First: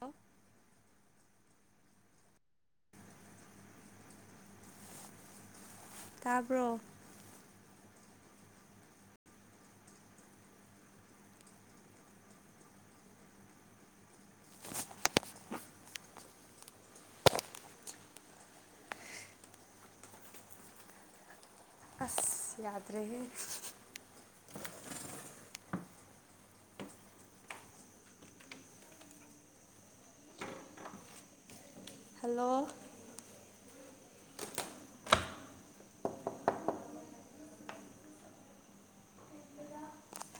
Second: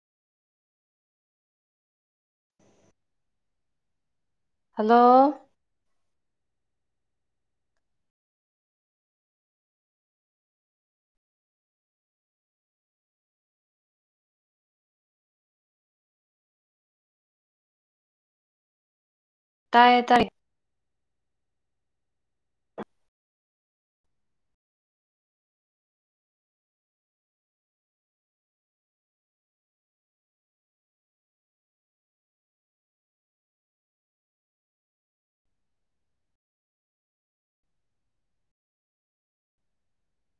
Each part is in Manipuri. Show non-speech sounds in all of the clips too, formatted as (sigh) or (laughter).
ꯍꯜꯂꯣ ꯍꯜꯂꯣ ꯇꯥꯕ꯭ꯔꯣ ꯇꯥꯏꯌꯦ ꯇꯥꯏ ꯑꯁ ꯌꯥꯗ꯭ꯔꯦꯍꯦ ꯍꯜꯂꯣ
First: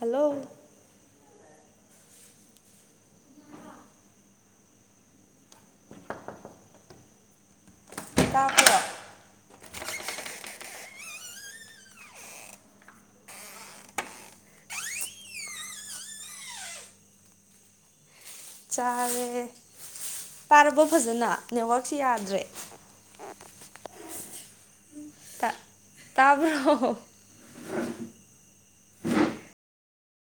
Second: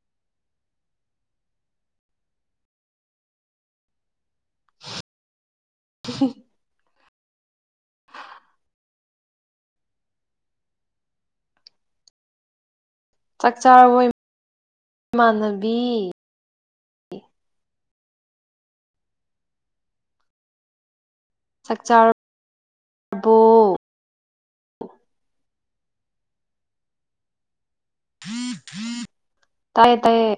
ꯍꯜꯂꯣ (unintelligible) ꯇꯥꯕ꯭ꯔꯣ ꯆꯥꯛ ꯆꯥꯔꯕꯣ ꯏꯃꯥꯟꯅꯕꯤ ꯆꯥꯔꯦ ꯇꯥꯔꯕꯣ ꯐꯖꯟꯅ ꯆꯥꯛꯆꯥꯔ ꯕꯣ ꯇꯥꯕꯔꯣ ꯇꯥꯏꯌꯦ ꯇꯥꯏꯌꯦ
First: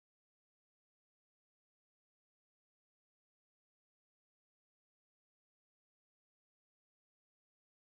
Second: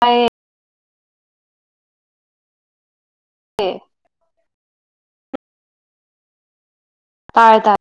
ꯇꯥꯏꯌꯦ ꯑꯦ ꯇꯥꯏꯔꯦ ꯇꯥꯏ